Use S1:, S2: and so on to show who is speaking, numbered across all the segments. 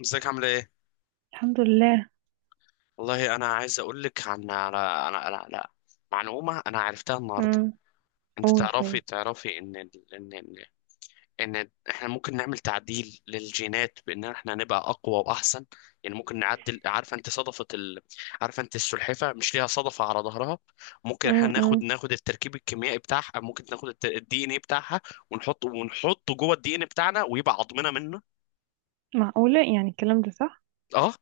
S1: ازيك عامله ايه؟
S2: الحمد لله.
S1: والله انا عايز اقول لك عن على معلومه انا عرفتها النهارده.
S2: امم.
S1: انت
S2: قول
S1: تعرفي
S2: طيب.
S1: تعرفي ان ال- ان ان ان احنا ممكن نعمل تعديل للجينات بان احنا نبقى اقوى واحسن. يعني ممكن نعدل، عارفه انت صدفه عارفه انت السلحفه مش ليها صدفه على ظهرها؟ ممكن احنا
S2: امم.
S1: ناخد التركيب الكيميائي بتاعها، ممكن ناخد الدي ان ايه بتاعها ونحطه جوه الدي ان بتاعنا ويبقى عظمنا منه.
S2: معقولة، يعني الكلام ده صح؟
S1: اه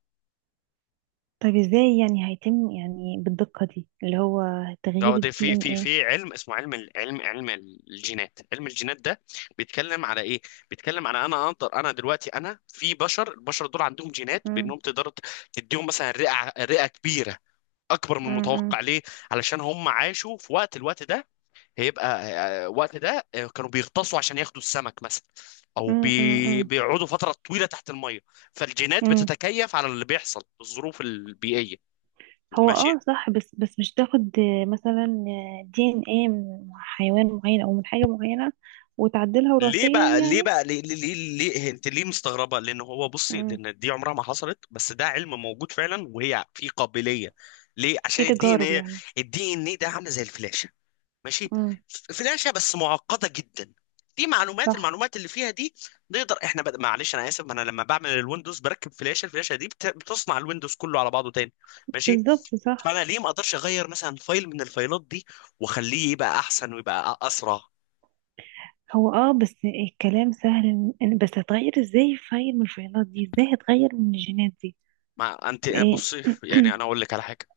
S2: طيب، ازاي يعني هيتم يعني بالدقة دي اللي هو تغيير
S1: اه، ده
S2: الدي
S1: في
S2: ان
S1: في
S2: ايه؟
S1: في علم اسمه علم الجينات علم الجينات ده بيتكلم على ايه؟ بيتكلم على انا دلوقتي انا في بشر. البشر دول عندهم جينات
S2: امم.
S1: بانهم تقدر تديهم مثلا رئة كبيرة اكبر من
S2: امم.
S1: المتوقع. ليه؟ علشان هم عاشوا في الوقت ده. هيبقى وقت ده، كانوا بيغطسوا عشان ياخدوا السمك مثلا، او
S2: امم.
S1: بيقعدوا فترة طويلة تحت المية. فالجينات
S2: امم.
S1: بتتكيف على اللي بيحصل، الظروف البيئية.
S2: هو
S1: ماشي.
S2: اه صح. بس بس مش تاخد، مثلا دي ان ايه من حيوان معين او من حاجة معينة، وتعدلها
S1: ليه
S2: وراثيا
S1: بقى ليه
S2: يعني.
S1: بقى ليه ليه ليه, ليه؟ انت ليه مستغربه؟ لان هو بصي،
S2: امم.
S1: لان دي عمرها ما حصلت، بس ده علم موجود فعلا وهي في قابليه. ليه؟ عشان
S2: في
S1: الدي ان
S2: تجارب
S1: ايه،
S2: يعني؟
S1: الدي ان ايه ده عامله زي الفلاشه. ماشي.
S2: امم.
S1: فلاشه بس معقده جدا. في معلومات
S2: صح.
S1: المعلومات اللي فيها دي نقدر احنا معلش انا اسف. ما انا لما بعمل الويندوز بركب فلاشه، الفلاشه دي بتصنع الويندوز كله على بعضه تاني. ماشي.
S2: بالظبط صح.
S1: فانا ليه ما اقدرش اغير مثلا فايل من الفايلات دي واخليه يبقى احسن ويبقى اسرع؟
S2: هو اه بس الكلام سهل، بس هتغير ازاي فايل من الفايلات دي؟ ازاي هتغير من الجينات دي؟
S1: ما انت
S2: ايه؟
S1: بصي، يعني انا اقول لك على حاجه.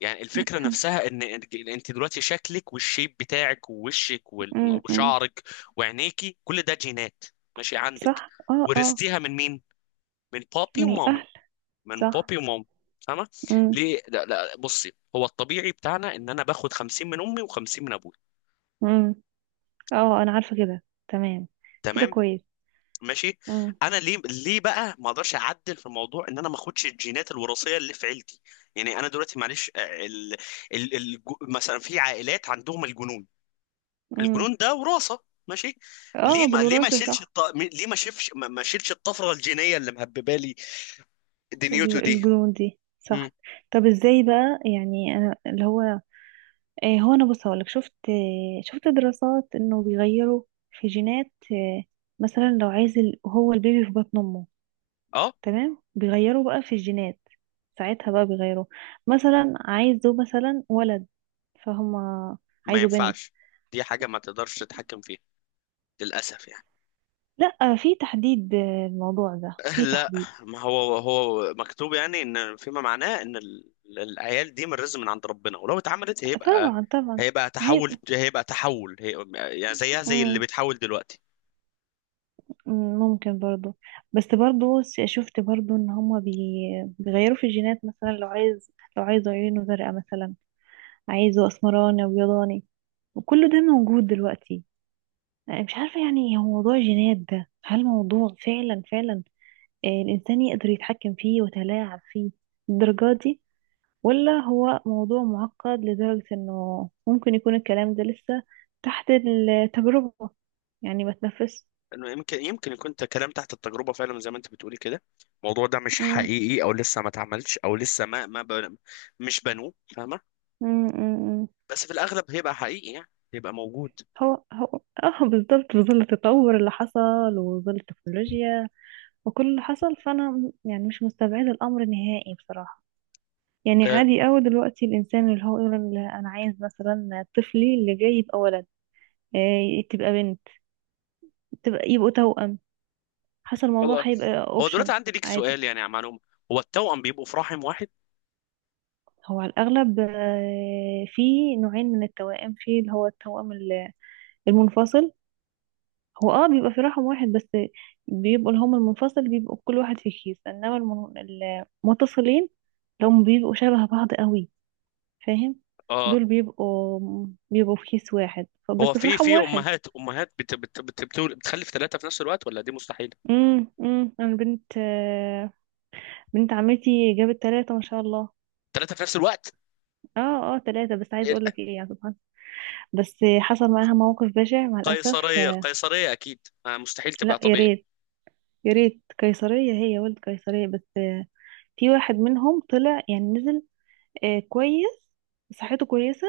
S1: يعني الفكره نفسها ان انت دلوقتي شكلك والشيب بتاعك ووشك
S2: م.
S1: وشعرك وعينيكي، كل ده جينات. ماشي، عندك؟
S2: صح. اه اه.
S1: ورثتيها من مين؟ من بابي
S2: من
S1: ومامي.
S2: الاهل.
S1: من
S2: صح.
S1: بابي ومامي، فاهمه؟
S2: م-
S1: ليه لا لا، بصي، هو الطبيعي بتاعنا ان انا باخد 50 من امي و50 من ابوي.
S2: م. اه، انا عارفه كده تمام. كده
S1: تمام،
S2: كويس.
S1: ماشي.
S2: م-
S1: انا ليه بقى ما اقدرش اعدل في الموضوع ان انا ما اخدش الجينات الوراثيه اللي في عيلتي؟ يعني انا دلوقتي معلش، مثلا في عائلات عندهم الجنون.
S2: م.
S1: الجنون ده وراثه. ماشي.
S2: اه،
S1: ليه ما ليه ما
S2: بالوراثه
S1: شيلش
S2: صح.
S1: الط... ليه ما شيلش ما ما شيلش الطفره الجينيه اللي مهببه لي دنيوتو دي؟
S2: الجنون دي
S1: امم،
S2: صح. طب، ازاي بقى يعني انا اللي هو، هو انا بص هقولك، شفت دراسات انه بيغيروا في جينات، مثلا لو عايز هو البيبي في بطن امه
S1: اه،
S2: تمام، بيغيروا بقى في الجينات. ساعتها بقى بيغيروا، مثلا عايزه مثلا ولد. فهم.
S1: ما
S2: عايزه بنت.
S1: ينفعش. دي حاجه ما تقدرش تتحكم فيها للاسف يعني.
S2: لا، في تحديد، الموضوع ده في
S1: لا،
S2: تحديد.
S1: ما هو هو مكتوب يعني، ان فيما معناه ان العيال دي من رزق من عند ربنا، ولو اتعملت هيبقى،
S2: طبعا طبعا.
S1: هيبقى
S2: هي.
S1: تحول هيبقى تحول هي. يعني زيها زي اللي
S2: مم.
S1: بيتحول دلوقتي.
S2: مم. ممكن برضو. بس برضو، شفت برضو ان هما بيغيروا في الجينات، مثلا لو عايز عيونه زرقاء مثلا، عايزه اسمراني وابيضاني، وكل ده موجود دلوقتي. انا مش عارفه يعني هو موضوع الجينات ده، هل موضوع فعلا فعلا الانسان يقدر يتحكم فيه ويتلاعب فيه للدرجه دي، ولا هو موضوع معقد لدرجه انه ممكن يكون الكلام ده لسه تحت التجربه، يعني ما تنفس.
S1: انه يمكن يكون كلام تحت التجربه فعلا زي ما انت بتقولي كده. الموضوع ده مش
S2: مم.
S1: حقيقي او لسه ما اتعملش او لسه ما ما بن- مش بنوه، فاهمه؟
S2: مم. مم. مم.
S1: بس في الاغلب هيبقى حقيقي يعني، هيبقى موجود.
S2: هو اه بالظبط، بظل التطور اللي حصل وظل التكنولوجيا وكل اللي حصل، فانا يعني مش مستبعدة الامر نهائي بصراحة. يعني
S1: آه
S2: عادي قوي دلوقتي الانسان اللي هو يقول انا عايز مثلا طفلي اللي جاي يبقى ولد، تبقى بنت، تبقى يبقوا توأم، حسب الموضوع
S1: والله.
S2: هيبقى
S1: هو دلوقتي
S2: اوبشن.
S1: عندي ليك
S2: عادي.
S1: سؤال يعني، يا معلوم، هو التوأم بيبقوا في رحم واحد؟
S2: هو على الاغلب، في نوعين من التوائم، في اللي هو التوأم المنفصل. هو اه بيبقى في رحم واحد، بس بيبقوا اللي هم المنفصل بيبقوا كل واحد في كيس، انما المتصلين اللي هم بيبقوا شبه بعض قوي، فاهم؟
S1: اه.
S2: دول بيبقوا، في كيس واحد، بس
S1: هو
S2: في
S1: في
S2: رحم
S1: في
S2: واحد.
S1: امهات، بتخلف ثلاثه في نفس الوقت ولا دي مستحيله؟
S2: انا بنت، بنت عمتي جابت ثلاثة ما شاء الله.
S1: ثلاثه في نفس الوقت؟
S2: اه اه ثلاثة. بس عايز اقول لك ايه يا سبحان، بس حصل معاها موقف بشع مع الاسف
S1: قيصريه، قيصريه اكيد، مستحيل تبقى
S2: لا يا
S1: طبيعي.
S2: ريت. يا ريت قيصرية، هي ولد قيصرية، بس في واحد منهم طلع، يعني نزل كويس، صحته كويسة،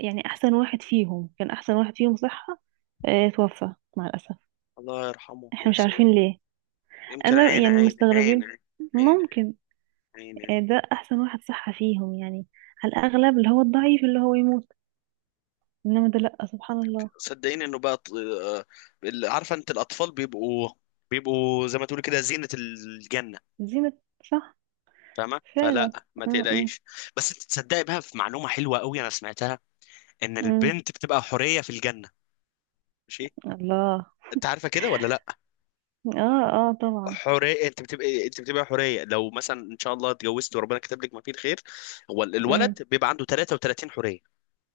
S2: يعني احسن واحد فيهم كان احسن واحد فيهم صحة، توفى مع الاسف.
S1: الله يرحمه
S2: احنا مش
S1: ويحسن إليه.
S2: عارفين ليه.
S1: يمكن
S2: انا
S1: عين
S2: يعني
S1: عين عين
S2: مستغربين.
S1: عين. عين.
S2: ممكن.
S1: عين, عين.
S2: ده احسن واحد صح فيهم يعني، على الاغلب اللي هو الضعيف اللي هو يموت، انما ده لا، سبحان الله.
S1: صدقيني انه بقى عارفه انت الاطفال بيبقوا، بيبقوا زي ما تقولي كده زينه الجنه،
S2: زينة. صح.
S1: فاهمه؟
S2: فعلا.
S1: فلا ما
S2: م -م.
S1: تقلقيش. بس انت تصدقي بقى، في معلومه حلوه قوي انا سمعتها، ان
S2: م.
S1: البنت بتبقى حوريه في الجنه. ماشي.
S2: الله.
S1: انت عارفه كده ولا لا؟
S2: اه اه طبعا.
S1: حريه، انت بتبقى، انت بتبقى حريه لو مثلا ان شاء الله اتجوزت وربنا كتب لك ما فيه الخير. هو
S2: م.
S1: الولد بيبقى عنده 33 حريه.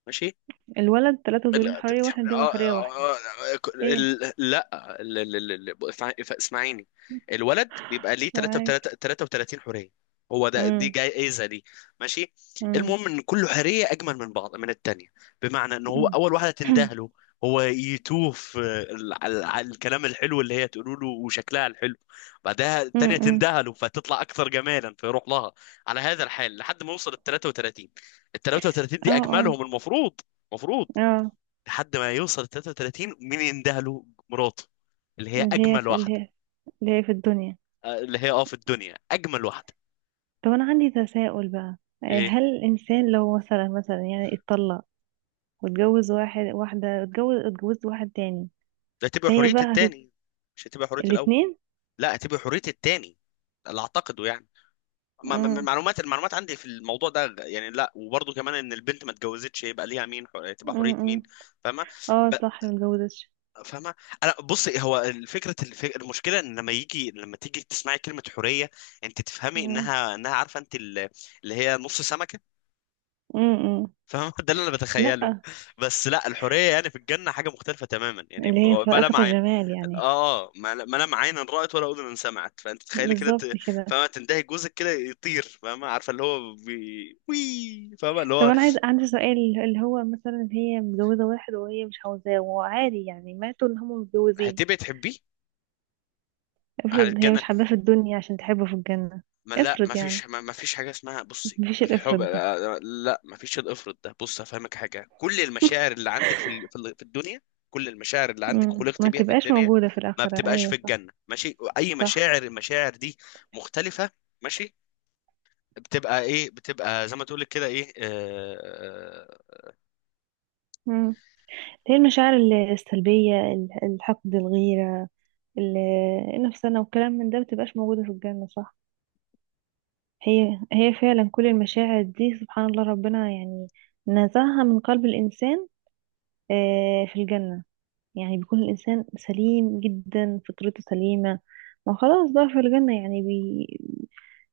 S1: ماشي.
S2: الولد ثلاثة ذرية،
S1: لا ت-
S2: حرية
S1: ت-
S2: واحدة، دي
S1: آه،
S2: حرية واحدة.
S1: آه، آه، ك-
S2: ايه؟
S1: ال- لا اسمعيني. الولد بيبقى ليه 3
S2: سامعاك.
S1: 33 حوريه. هو ده، دي
S2: م.
S1: جايزه دي. ماشي.
S2: م.
S1: المهم ان كل حوريه اجمل من بعض، من التانيه. بمعنى ان هو
S2: م.
S1: اول واحده تنده له هو يتوه في الكلام الحلو اللي هي تقوله له وشكلها الحلو. بعدها
S2: م.
S1: التانيه
S2: م.
S1: تنده له فتطلع اكثر جمالا فيروح لها. على هذا الحال لحد ما يوصل ال 33. ال 33
S2: اه
S1: دي
S2: اه
S1: اجملهم، المفروض، المفروض.
S2: اه،
S1: لحد ما يوصل 33، مين يندهله له؟ مراته، اللي هي
S2: اللي هي
S1: اجمل
S2: في اللي
S1: واحده.
S2: هي اللي هي في الدنيا.
S1: اللي هي اه في الدنيا اجمل واحده.
S2: طب انا عندي تساؤل بقى،
S1: ايه؟
S2: هل الانسان لو مثلا يعني اتطلق واتجوز واحد، واحدة اتجوز اتجوزت واحد تاني،
S1: ده تبقى
S2: فهي
S1: حريه
S2: بقى
S1: التاني، مش هتبقى حريه الاول.
S2: الاتنين؟
S1: لا، هتبقى حريه التاني، اللي اعتقده يعني. ما- ما- ما-
S2: مم.
S1: معلومات المعلومات عندي في الموضوع ده يعني، لا، وبرضه كمان ان البنت ما اتجوزتش، يبقى ليها مين؟ تبقى
S2: مم.
S1: حريه
S2: مم.
S1: مين؟ فاهمه؟ ب-
S2: اه صح، متجوزتش.
S1: فاهمه. انا بصي، هو الفكره المشكله ان لما يجي لما تيجي تسمعي كلمه حريه انت تفهمي
S2: مم.
S1: انها، انها عارفه انت اللي هي نص سمكه،
S2: مم. مم.
S1: فاهم؟ ده اللي انا بتخيله.
S2: لأ.
S1: بس لا، الحوريه يعني في الجنه حاجه مختلفه تماما يعني،
S2: اللي هي
S1: ما
S2: فائقة
S1: لا عين.
S2: الجمال يعني.
S1: اه اه، ما لا عين رأت ولا اذن سمعت. فانت تخيلي كده،
S2: بالظبط كده.
S1: فاهمه، تنتهي جوزك كده يطير. فاهمه، عارفه اللي هو وي، فاهمه اللي
S2: طب
S1: هو،
S2: انا عندي سؤال، اللي هو مثلا هي متجوزة واحد وهي مش عاوزاه، وعادي يعني ماتوا ان هم متجوزين.
S1: هتبقي تحبيه على
S2: افرض هي
S1: الجنه.
S2: مش حباه في الدنيا، عشان تحبه في الجنة.
S1: ما لا، ما
S2: افرض يعني.
S1: فيش ما ما فيش حاجه اسمها بصي
S2: مفيش
S1: الحب،
S2: الافرض ده.
S1: لا، ما فيش الافرط ده. بص هفهمك حاجه: كل المشاعر اللي عندك في الدنيا، كل المشاعر اللي عندك
S2: مم.
S1: خلقت
S2: ما
S1: بيها في
S2: تبقاش
S1: الدنيا،
S2: موجودة في
S1: ما
S2: الآخرة،
S1: بتبقاش في
S2: ايوه صح.
S1: الجنه. ماشي؟ اي
S2: صح.
S1: مشاعر، المشاعر دي مختلفه. ماشي. بتبقى ايه؟ بتبقى زي ما تقولك كده ايه،
S2: هي المشاعر السلبية، الحقد، الغيرة، ال- النفسانة، والكلام من ده متبقاش موجودة في الجنة صح. هي فعلا كل المشاعر دي سبحان الله، ربنا يعني نزعها من قلب الإنسان في الجنة. يعني بيكون الإنسان سليم جدا، فطرته سليمة، ما خلاص بقى في الجنة، يعني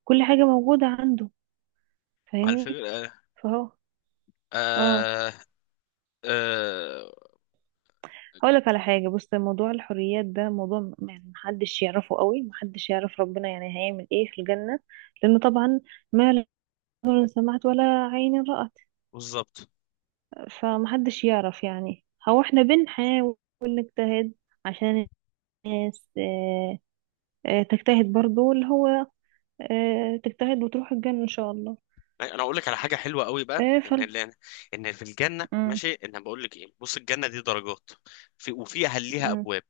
S2: كل حاجة موجودة عنده.
S1: مع
S2: فاهمني؟
S1: الفكره، آه،
S2: فهو اه
S1: آه، آه،
S2: هقولك على حاجة. بص، موضوع الحريات ده موضوع، يعني محدش يعرفه قوي، محدش يعرف ربنا يعني هيعمل ايه في الجنة. لأنه طبعا ما لا أذن سمعت ولا عين رأت،
S1: بالظبط.
S2: فمحدش يعرف يعني. هو احنا بنحاول نجتهد عشان الناس، اه، اه تجتهد برضو اللي هو اه تجتهد وتروح الجنة إن شاء الله.
S1: انا اقول لك على حاجه حلوه قوي بقى،
S2: اه
S1: ان
S2: فل.
S1: اللي، ان في الجنه
S2: مم.
S1: ماشي، ان انا بقول لك ايه، بص، الجنه دي درجات، في وفيها ليها
S2: مم.
S1: ابواب.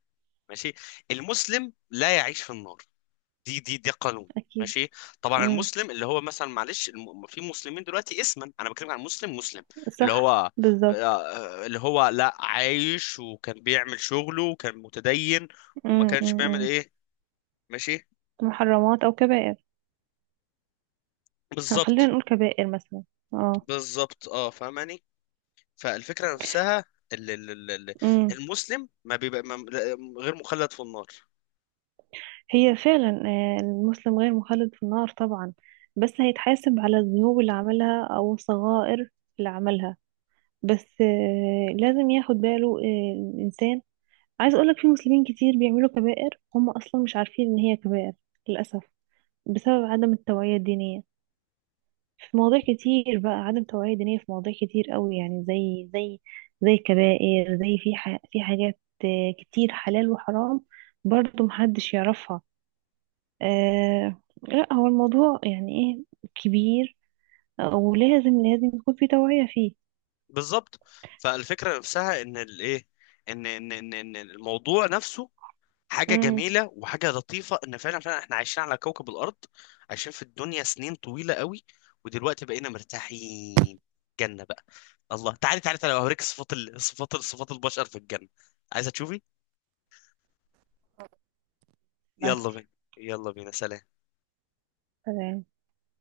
S1: ماشي. المسلم لا يعيش في النار، دي ده قانون.
S2: أكيد.
S1: ماشي. طبعا
S2: مم.
S1: المسلم اللي هو مثلا، معلش، في مسلمين دلوقتي اسما، انا بتكلم عن مسلم مسلم، اللي هو
S2: صح. بالظبط.
S1: اللي هو لا عايش وكان بيعمل شغله وكان متدين، وما
S2: مم.
S1: كانش
S2: مم.
S1: بيعمل
S2: مم.
S1: ايه. ماشي.
S2: محرمات أو كبائر. خلينا
S1: بالظبط،
S2: نقول كبائر مثلا. اه.
S1: بالظبط، اه، فاهماني. فالفكرة نفسها ال- ال- ال- ال-
S2: امم.
S1: المسلم ما بيبقى ما غير مخلد في النار،
S2: هي فعلا المسلم غير مخلد في النار طبعا، بس هيتحاسب على الذنوب اللي عملها او الصغائر اللي عملها. بس لازم ياخد باله الانسان. عايز اقولك في مسلمين كتير بيعملوا كبائر، هم اصلا مش عارفين ان هي كبائر، للاسف، بسبب عدم التوعية الدينية. في مواضيع كتير بقى، عدم توعية دينية في مواضيع كتير قوي، يعني زي زي الكبائر، زي في في حاجات كتير حلال وحرام، برضه محدش يعرفها. آه لا، هو الموضوع يعني ايه، كبير، ولازم يكون في توعية فيه.
S1: بالظبط. فالفكرة نفسها ان الايه، ان الموضوع نفسه حاجة
S2: امم.
S1: جميلة وحاجة لطيفة، ان فعلا فعلا احنا عايشين على كوكب الارض، عايشين في الدنيا سنين طويلة قوي، ودلوقتي بقينا مرتاحين، جنة بقى. الله. تعالي تعالي تعالي اوريك صفات صفات البشر في الجنة. عايزة تشوفي؟ يلا
S2: بعتلي.
S1: بينا، يلا بينا. سلام.
S2: تمام.